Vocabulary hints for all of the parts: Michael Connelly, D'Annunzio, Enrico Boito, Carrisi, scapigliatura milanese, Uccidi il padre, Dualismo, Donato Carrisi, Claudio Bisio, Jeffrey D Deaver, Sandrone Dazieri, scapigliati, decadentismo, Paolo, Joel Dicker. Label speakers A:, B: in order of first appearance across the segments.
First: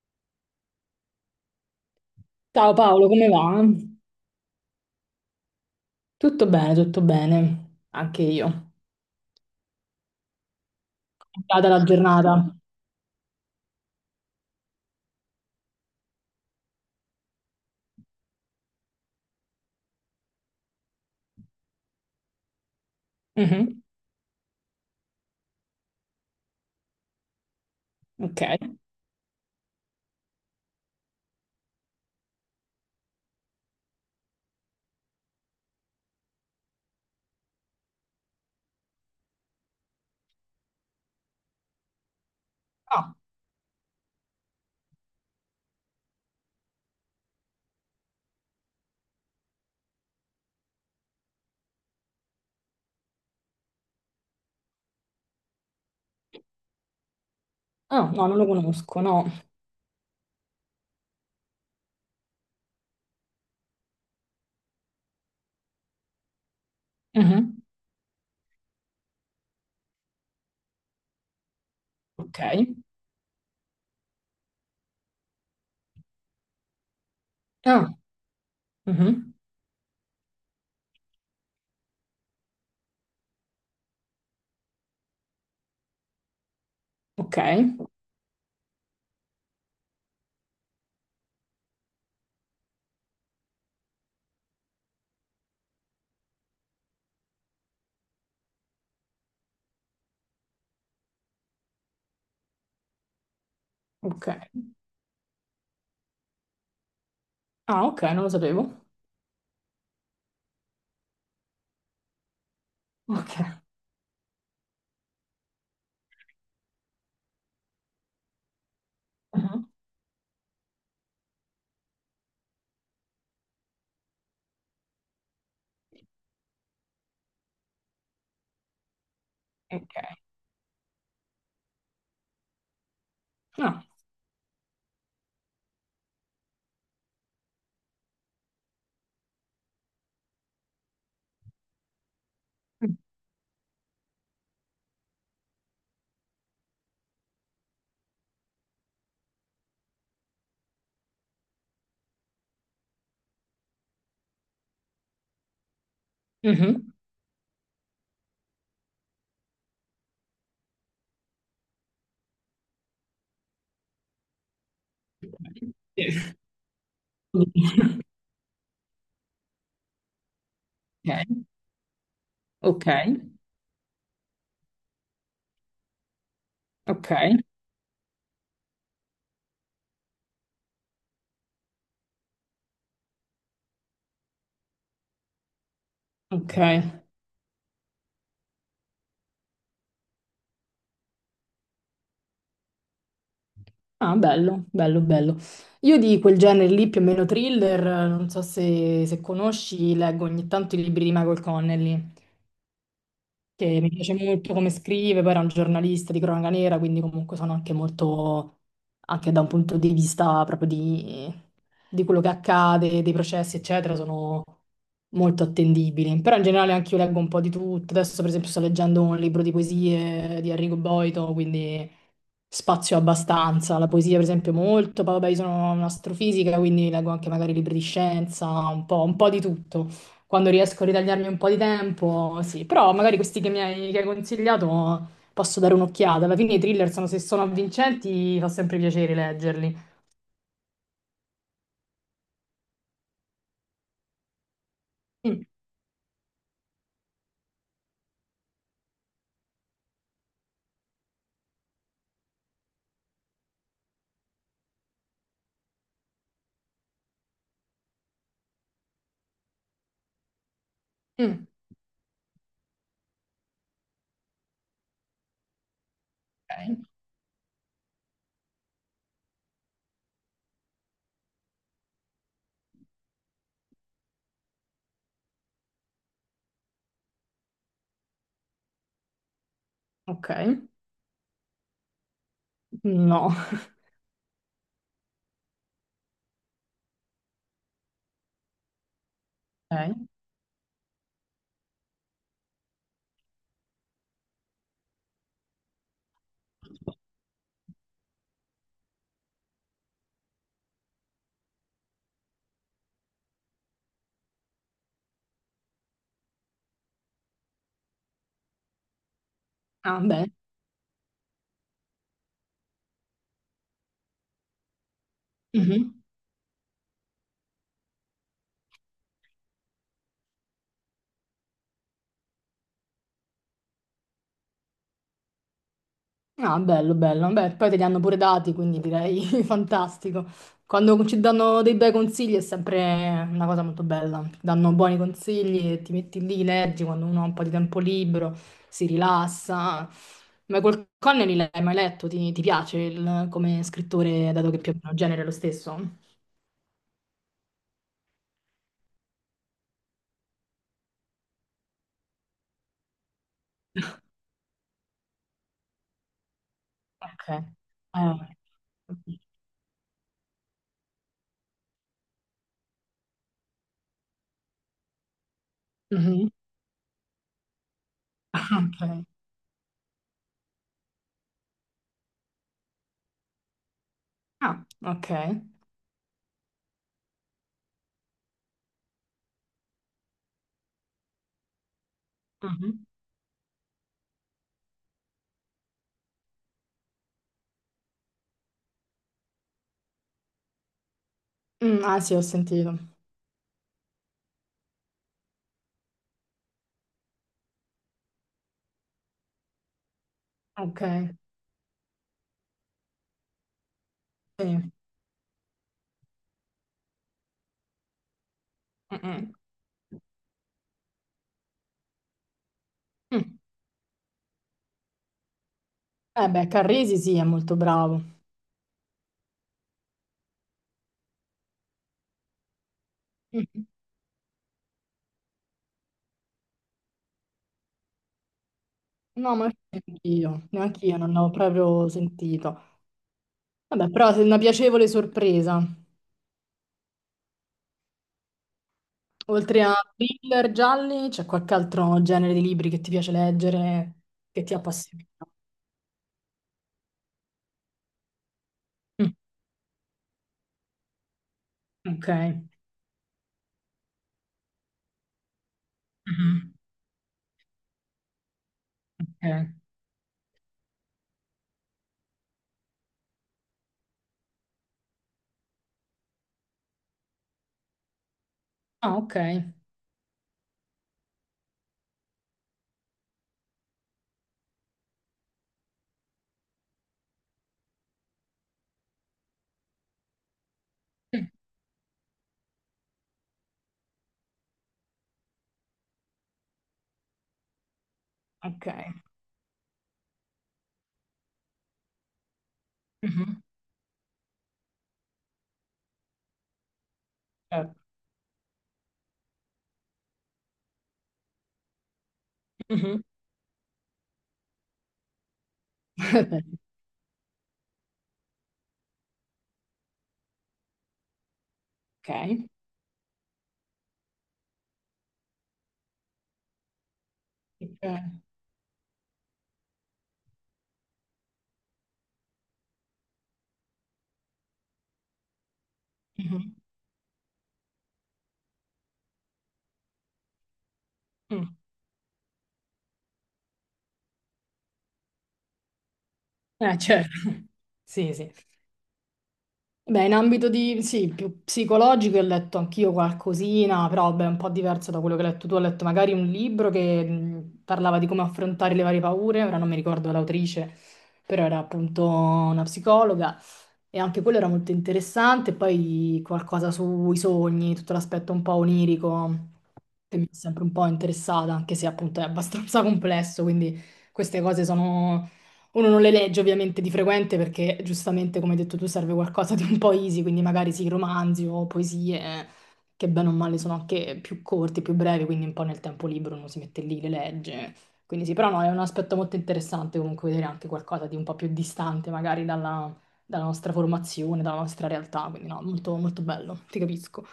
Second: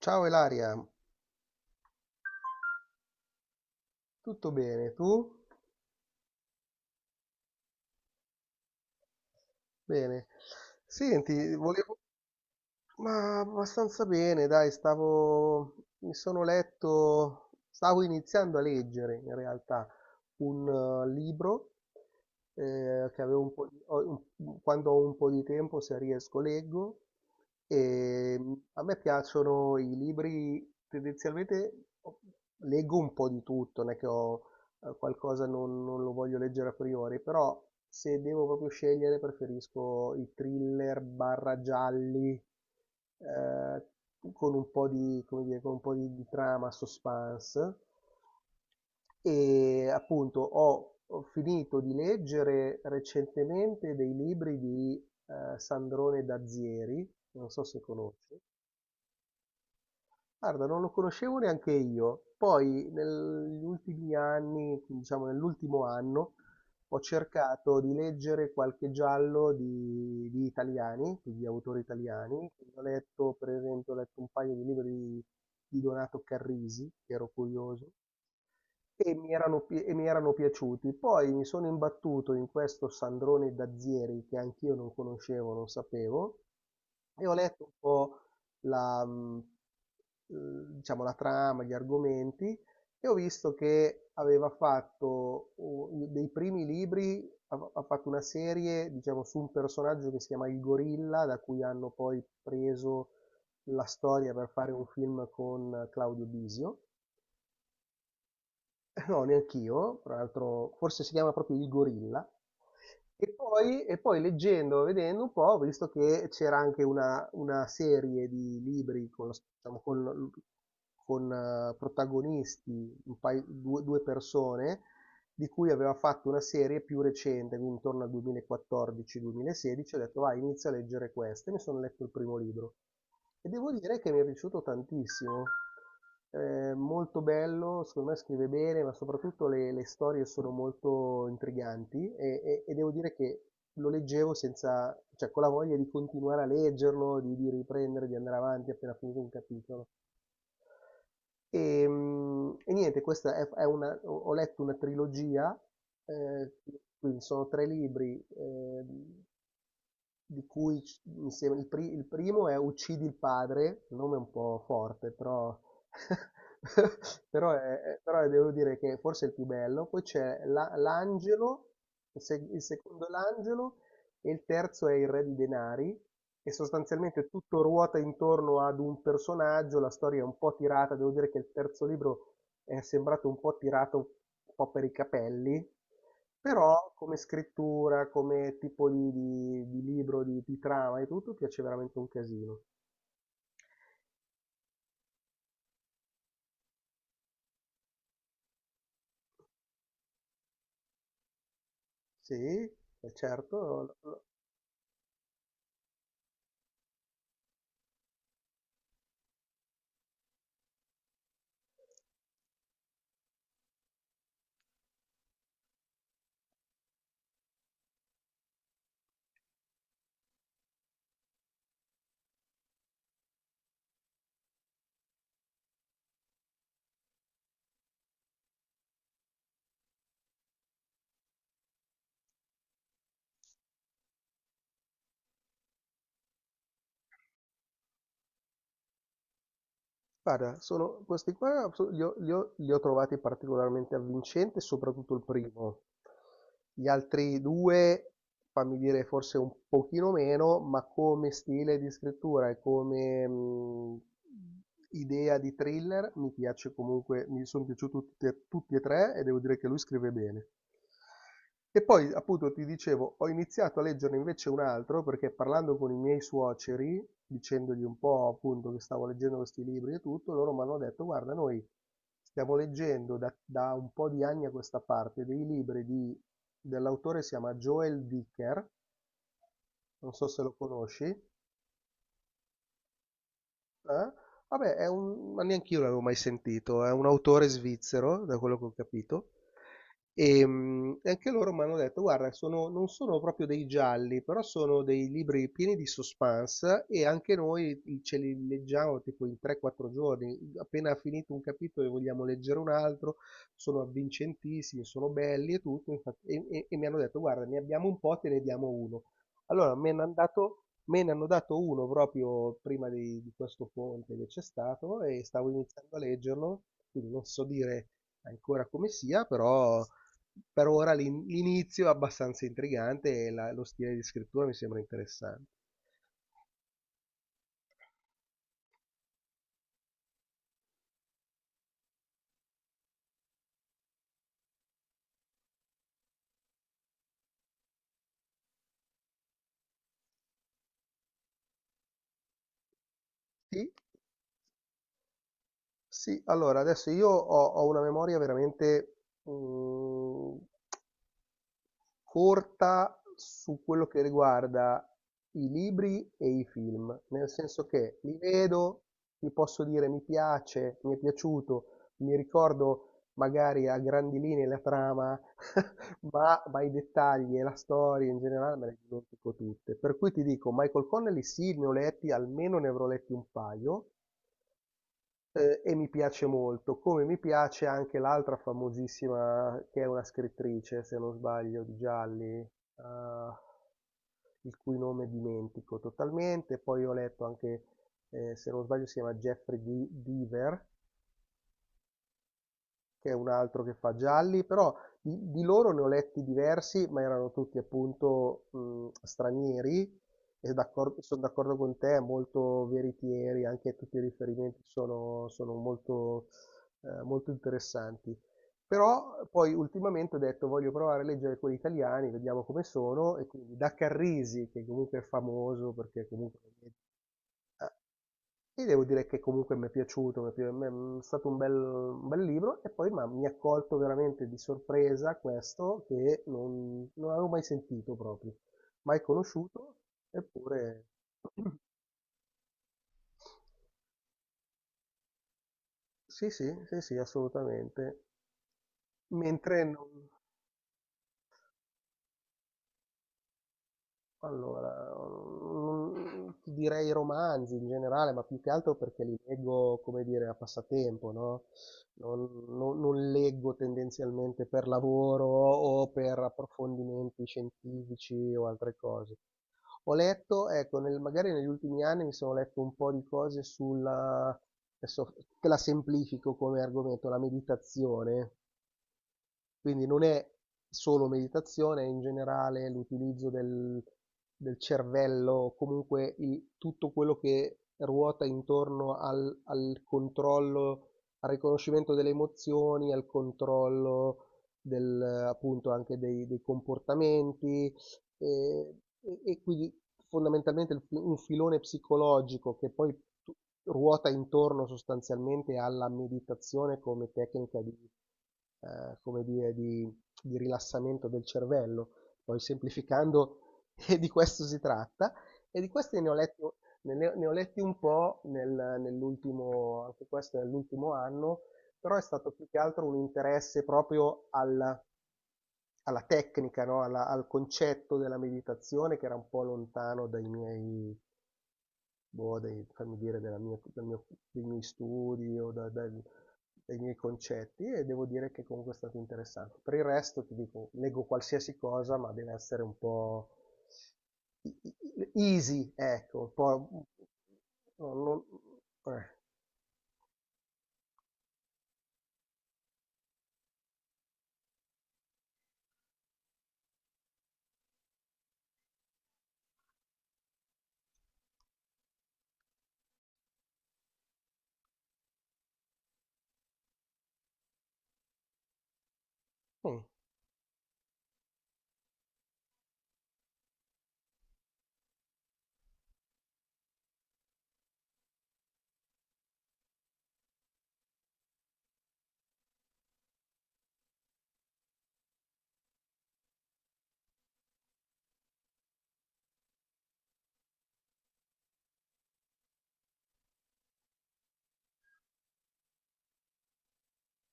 A: Ciao Elaria,
B: Ciao Paolo, come va?
A: tutto bene? Tu?
B: Tutto bene, tutto bene. Anche io.
A: Bene. Senti,
B: Data la
A: volevo.
B: giornata.
A: Ma abbastanza bene, dai, stavo. Mi sono letto. Stavo iniziando a leggere, in realtà, un libro che avevo un po'
B: Mhm.
A: di. Quando ho un po' di tempo, se riesco, leggo. E
B: Ok.
A: a me piacciono i libri, tendenzialmente leggo un po' di tutto, non è che ho qualcosa non lo voglio leggere a priori, però se devo proprio scegliere preferisco i thriller barra gialli
B: Ah,
A: eh, con un po' di, come dire, con un po' di trama, suspense. E appunto ho finito di leggere recentemente dei libri di Sandrone Dazieri, non so se
B: ah, no, non
A: conosci.
B: lo conosco, no.
A: Guarda, non lo conoscevo neanche io. Poi negli ultimi anni, diciamo nell'ultimo anno, ho
B: Mhm.
A: cercato di leggere qualche giallo di italiani, quindi di autori italiani.
B: Ok.
A: Quindi ho letto, per esempio, ho letto un paio di libri di Donato Carrisi, che ero curioso
B: Ah, mhm,
A: e mi erano piaciuti. Poi mi sono imbattuto in questo Sandrone Dazieri che anch'io non conoscevo, non sapevo, e ho
B: ok.
A: letto un po' la, mm, eh, diciamo, la trama, gli argomenti, e ho visto che aveva fatto dei primi libri, ha fatto una serie, diciamo, su un personaggio che si chiama Il Gorilla, da cui hanno poi preso la storia per
B: Ok.
A: fare un film con Claudio Bisio.
B: Ah, ok, non lo sapevo.
A: No, neanch'io, tra l'altro forse si chiama proprio Il Gorilla.
B: Ok.
A: E poi leggendo, vedendo un po', ho visto che c'era anche una serie di libri con,
B: Mhm.
A: diciamo, protagonisti, due persone, di cui aveva fatto una serie più recente, quindi intorno al
B: Ok.
A: 2014-2016, ho detto vai, inizio a leggere questa, e mi sono letto il primo libro. E devo
B: Ah.
A: dire che mi è piaciuto tantissimo. Molto bello, secondo me scrive bene, ma soprattutto le storie sono molto intriganti e, e devo dire che lo leggevo senza, cioè con la voglia di continuare a leggerlo, di riprendere, di andare avanti appena finito un capitolo. E, e niente, questa è una, ho ho letto una trilogia, eh,
B: Mhm.
A: quindi sono tre libri, di cui mi sembra il primo è Uccidi il padre, il nome è un po' forte, però, però,
B: Ok,
A: però devo dire che forse è il più bello. Poi c'è l'angelo, il, se- il
B: ok,
A: secondo è l'angelo, e il terzo è il re di denari e
B: ok,
A: sostanzialmente tutto ruota intorno ad un personaggio, la storia è un po' tirata, devo dire che il terzo libro è sembrato un po' tirato un po' per i capelli,
B: ok.
A: però come scrittura, come tipo di, di libro, di trama e tutto, piace veramente un casino.
B: Ah, bello, bello, bello. Io di quel genere lì, più o meno thriller, non so se, se conosci, leggo ogni tanto i libri di Michael Connelly,
A: Sì,
B: che
A: certo.
B: mi piace molto come scrive, poi era un giornalista di cronaca nera, quindi comunque sono anche molto, anche da un punto di vista proprio di quello che accade, dei processi, eccetera, sono molto attendibili. Però in generale anche io leggo un po' di tutto. Adesso, per esempio, sto leggendo un libro di poesie di Enrico Boito, quindi spazio abbastanza, la poesia per esempio molto, poi vabbè io sono un'astrofisica quindi leggo anche magari libri di scienza, un po' di tutto, quando riesco a ritagliarmi un po' di tempo, sì, però magari questi che mi hai, che hai consigliato posso dare un'occhiata, alla fine i thriller sono, se sono avvincenti fa sempre piacere leggerli.
A: Guarda, sono questi qua li ho trovati particolarmente avvincenti, soprattutto il
B: Mm,
A: primo. Gli altri due, fammi dire, forse un pochino meno, ma come stile di scrittura e come idea di thriller mi piace comunque, mi sono piaciuti tutti e, tutti e tre e devo dire che lui scrive bene.
B: mm,
A: E poi, appunto, ti dicevo, ho iniziato a leggerne invece un altro perché parlando con i miei
B: ok,
A: suoceri, dicendogli un po' appunto che stavo leggendo questi libri e tutto, loro mi hanno detto, guarda, noi stiamo leggendo da un po' di anni a questa parte dei libri dell'autore si chiama Joel Dicker, non so
B: ok,
A: se lo conosci.
B: no,
A: Ah? Vabbè, è un ma neanch'io l'avevo mai sentito, è un autore svizzero, da quello che ho capito,
B: ok,
A: e anche loro mi hanno detto, guarda, non sono proprio dei gialli, però sono dei libri pieni di suspense e anche noi ce li leggiamo tipo in 3-4 giorni, appena finito un capitolo e vogliamo leggere un altro, sono avvincentissimi, sono belli e tutto, e mi hanno detto, guarda, ne abbiamo un po', te ne diamo uno. Allora, mi
B: ah
A: hanno dato Me ne hanno dato uno proprio prima di questo ponte che c'è stato e stavo
B: bene.
A: iniziando a leggerlo, quindi non so dire ancora come sia, però per ora l'inizio è abbastanza intrigante e lo stile di scrittura mi sembra interessante.
B: Ah, bello, bello. Beh, poi te li hanno pure dati, quindi direi fantastico. Quando ci danno dei bei consigli è sempre una cosa molto bella. Ti danno buoni consigli e ti metti lì, leggi quando uno ha un po' di tempo libero, si rilassa. Ma col Connelly l'hai mai letto? Ti piace il- come
A: Sì,
B: scrittore, dato che più o meno il genere è lo stesso?
A: sì, allora adesso io ho una memoria veramente mm, corta su quello che riguarda i libri e i film, nel
B: Ok.
A: senso che li vedo, vi posso dire mi piace, mi è piaciuto, mi ricordo magari a grandi linee la trama,
B: Mhm.
A: ma i dettagli e la storia in generale me le
B: Ok.
A: dimentico tutte. Per cui ti dico, Michael Connelly sì, ne ho letti, almeno ne avrò letti un paio,
B: Ah, ok.
A: e mi piace molto, come mi piace anche l'altra famosissima che è una scrittrice, se non sbaglio, di gialli,
B: Mhm.
A: il cui nome dimentico totalmente. Poi ho letto anche, se non sbaglio, si chiama Jeffrey Deaver,
B: Mm, ah sì, ho sentito.
A: che è un altro che fa gialli, però di loro ne ho letti diversi, ma erano tutti appunto stranieri e
B: Ok.
A: sono d'accordo con te, molto veritieri, anche tutti i riferimenti
B: Sì.
A: sono molto, molto interessanti. Però
B: Mm-mm.
A: poi ultimamente ho detto voglio provare a leggere quelli italiani, vediamo come sono, e
B: Mm.
A: quindi da Carrisi, che comunque è famoso perché
B: Eh
A: comunque
B: beh, Carrisi sì, è molto
A: eh,
B: bravo.
A: ti devo dire che comunque m'è piaciuto, m'è stato un bel libro e poi m'ha mi ha
B: Mm.
A: colto veramente di sorpresa questo che non avevo mai sentito proprio, mai
B: No, ma
A: conosciuto,
B: neanch'io,
A: eppure
B: neanch'io non l'ho proprio sentito. Vabbè, però è una piacevole sorpresa.
A: sì, sì, sì, sì, assolutamente. Mentre
B: Oltre a
A: non.
B: thriller gialli, c'è qualche altro genere di libri che ti piace leggere, che ti
A: Allora,
B: appassiona?
A: ti direi romanzi in generale, ma più che altro perché
B: Mm.
A: li leggo, come dire, a passatempo, no,
B: Ok.
A: non leggo tendenzialmente per lavoro o per
B: Mhm.
A: approfondimenti scientifici o altre cose.
B: Ok.
A: Ho letto, ecco, nel magari negli ultimi anni mi sono letto un po' di cose sulla adesso te la semplifico come argomento, la meditazione.
B: Ah, ok.
A: Quindi non è solo meditazione, è in generale l'utilizzo del cervello, comunque tutto quello che ruota intorno al controllo,
B: Sì.
A: al riconoscimento delle emozioni, al controllo del, appunto anche dei comportamenti,
B: Ok.
A: e, e quindi fondamentalmente un filone psicologico che poi tu-
B: Mhm.
A: ruota intorno sostanzialmente alla meditazione come tecnica di,
B: Certo.
A: come dire, di rilassamento del cervello. Poi
B: Mhm.
A: semplificando, e di questo si tratta. E di questi ne ho letto, ne ho letti un po' nell'ultimo, anche questo nell'ultimo anno, però è stato
B: Ok.
A: più che altro un interesse proprio al alla tecnica, no? Al concetto
B: Ok.
A: della meditazione che era un po' lontano dai miei, boh, fammi dire, della dal dei miei studi o
B: Mhm,
A: dai miei concetti e devo dire che comunque è stato interessante. Per il resto ti dico, leggo
B: mm.
A: qualsiasi cosa, ma deve essere un po' easy, ecco, un po'.
B: Certo.
A: no,
B: Sì,
A: non-
B: sì.
A: eh,
B: Beh, in ambito di, sì, più psicologico ho letto anch'io qualcosina, però beh, un po' diverso da quello che hai letto tu. Ho letto magari un libro che parlava di come affrontare le varie paure, ora non mi ricordo l'autrice, però era appunto una psicologa e anche quello era molto interessante. Poi qualcosa sui sogni, tutto l'aspetto un po' onirico
A: mm.
B: che mi è sempre un po' interessata, anche se appunto è abbastanza complesso, quindi queste cose sono uno non le legge ovviamente di frequente perché giustamente, come hai detto tu, serve qualcosa di un po' easy, quindi magari sì, romanzi o poesie che bene o male sono anche più corti, più brevi, quindi un po' nel tempo libero uno si mette lì, le legge. Quindi sì, però no, è un aspetto molto interessante comunque vedere anche qualcosa di un po' più distante magari dalla, dalla nostra formazione, dalla nostra realtà, quindi no, molto, molto bello, ti capisco.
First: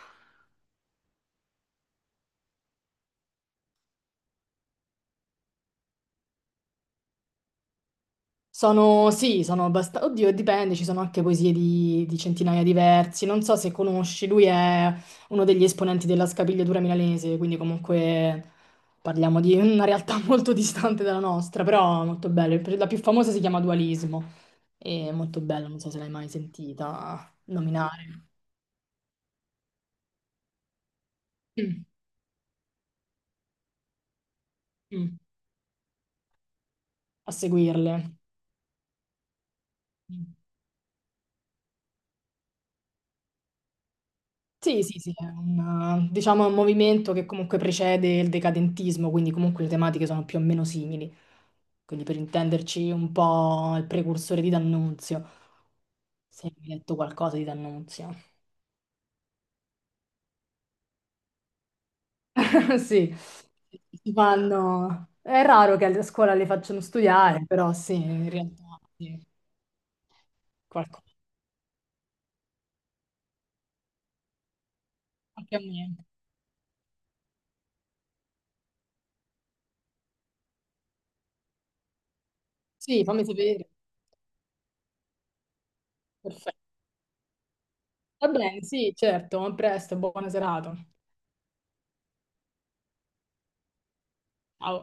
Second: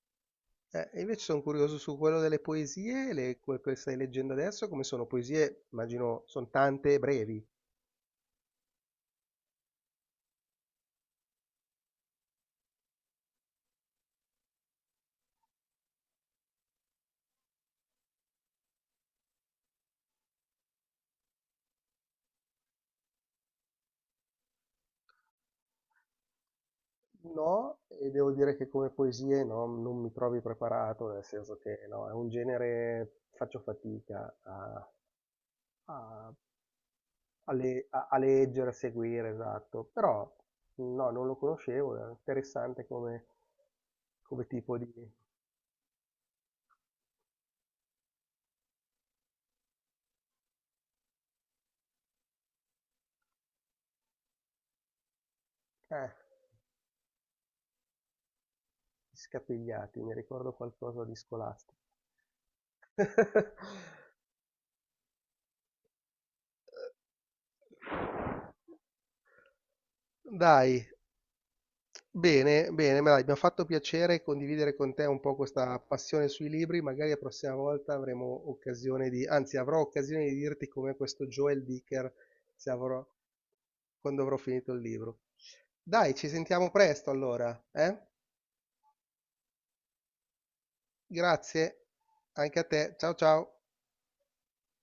A: E invece sono curioso su quello delle poesie, le, quelle che stai leggendo adesso, come sono poesie, immagino, sono tante e brevi.
B: Sono, sì, sono abbastanza... Oddio, dipende, ci sono anche poesie di centinaia di versi. Non so se conosci, lui è uno degli esponenti della scapigliatura milanese, quindi comunque parliamo di una realtà molto distante dalla nostra, però molto bello. La più famosa si chiama Dualismo, è molto bella, non so se l'hai mai sentita
A: No, e
B: nominare.
A: devo dire che come poesie no, non mi trovi preparato, nel senso che
B: Mm,
A: no, è un genere, faccio fatica a,
B: mm,
A: a-
B: a seguirle.
A: a leggere, a seguire, esatto. Però no, non lo conoscevo, è interessante come, come tipo
B: Sì,
A: di.
B: sì, sì, è un, diciamo, un movimento che comunque precede il decadentismo, quindi comunque le tematiche sono più o meno simili. Quindi per intenderci un po' il precursore di D'Annunzio,
A: Eh,
B: se hai letto qualcosa di D'Annunzio.
A: scapigliati, mi ricordo qualcosa di scolastico.
B: Sì, si fanno... È raro che a scuola le facciano studiare, però sì, in realtà sì,
A: Dai,
B: qualcosa.
A: bene, bene, ma dai, mi ha fatto piacere condividere con te un po'
B: Anche a
A: questa
B: me.
A: passione sui libri, magari la prossima volta avremo occasione di, anzi avrò occasione di dirti come questo Joel Dicker, se avrò,
B: Sì, fammi sapere.
A: quando avrò finito il libro. Dai, ci sentiamo
B: Perfetto.
A: presto allora, eh?
B: Va bene, sì, certo, a presto, buona serata.
A: Grazie, anche a te, ciao ciao.
B: Ciao.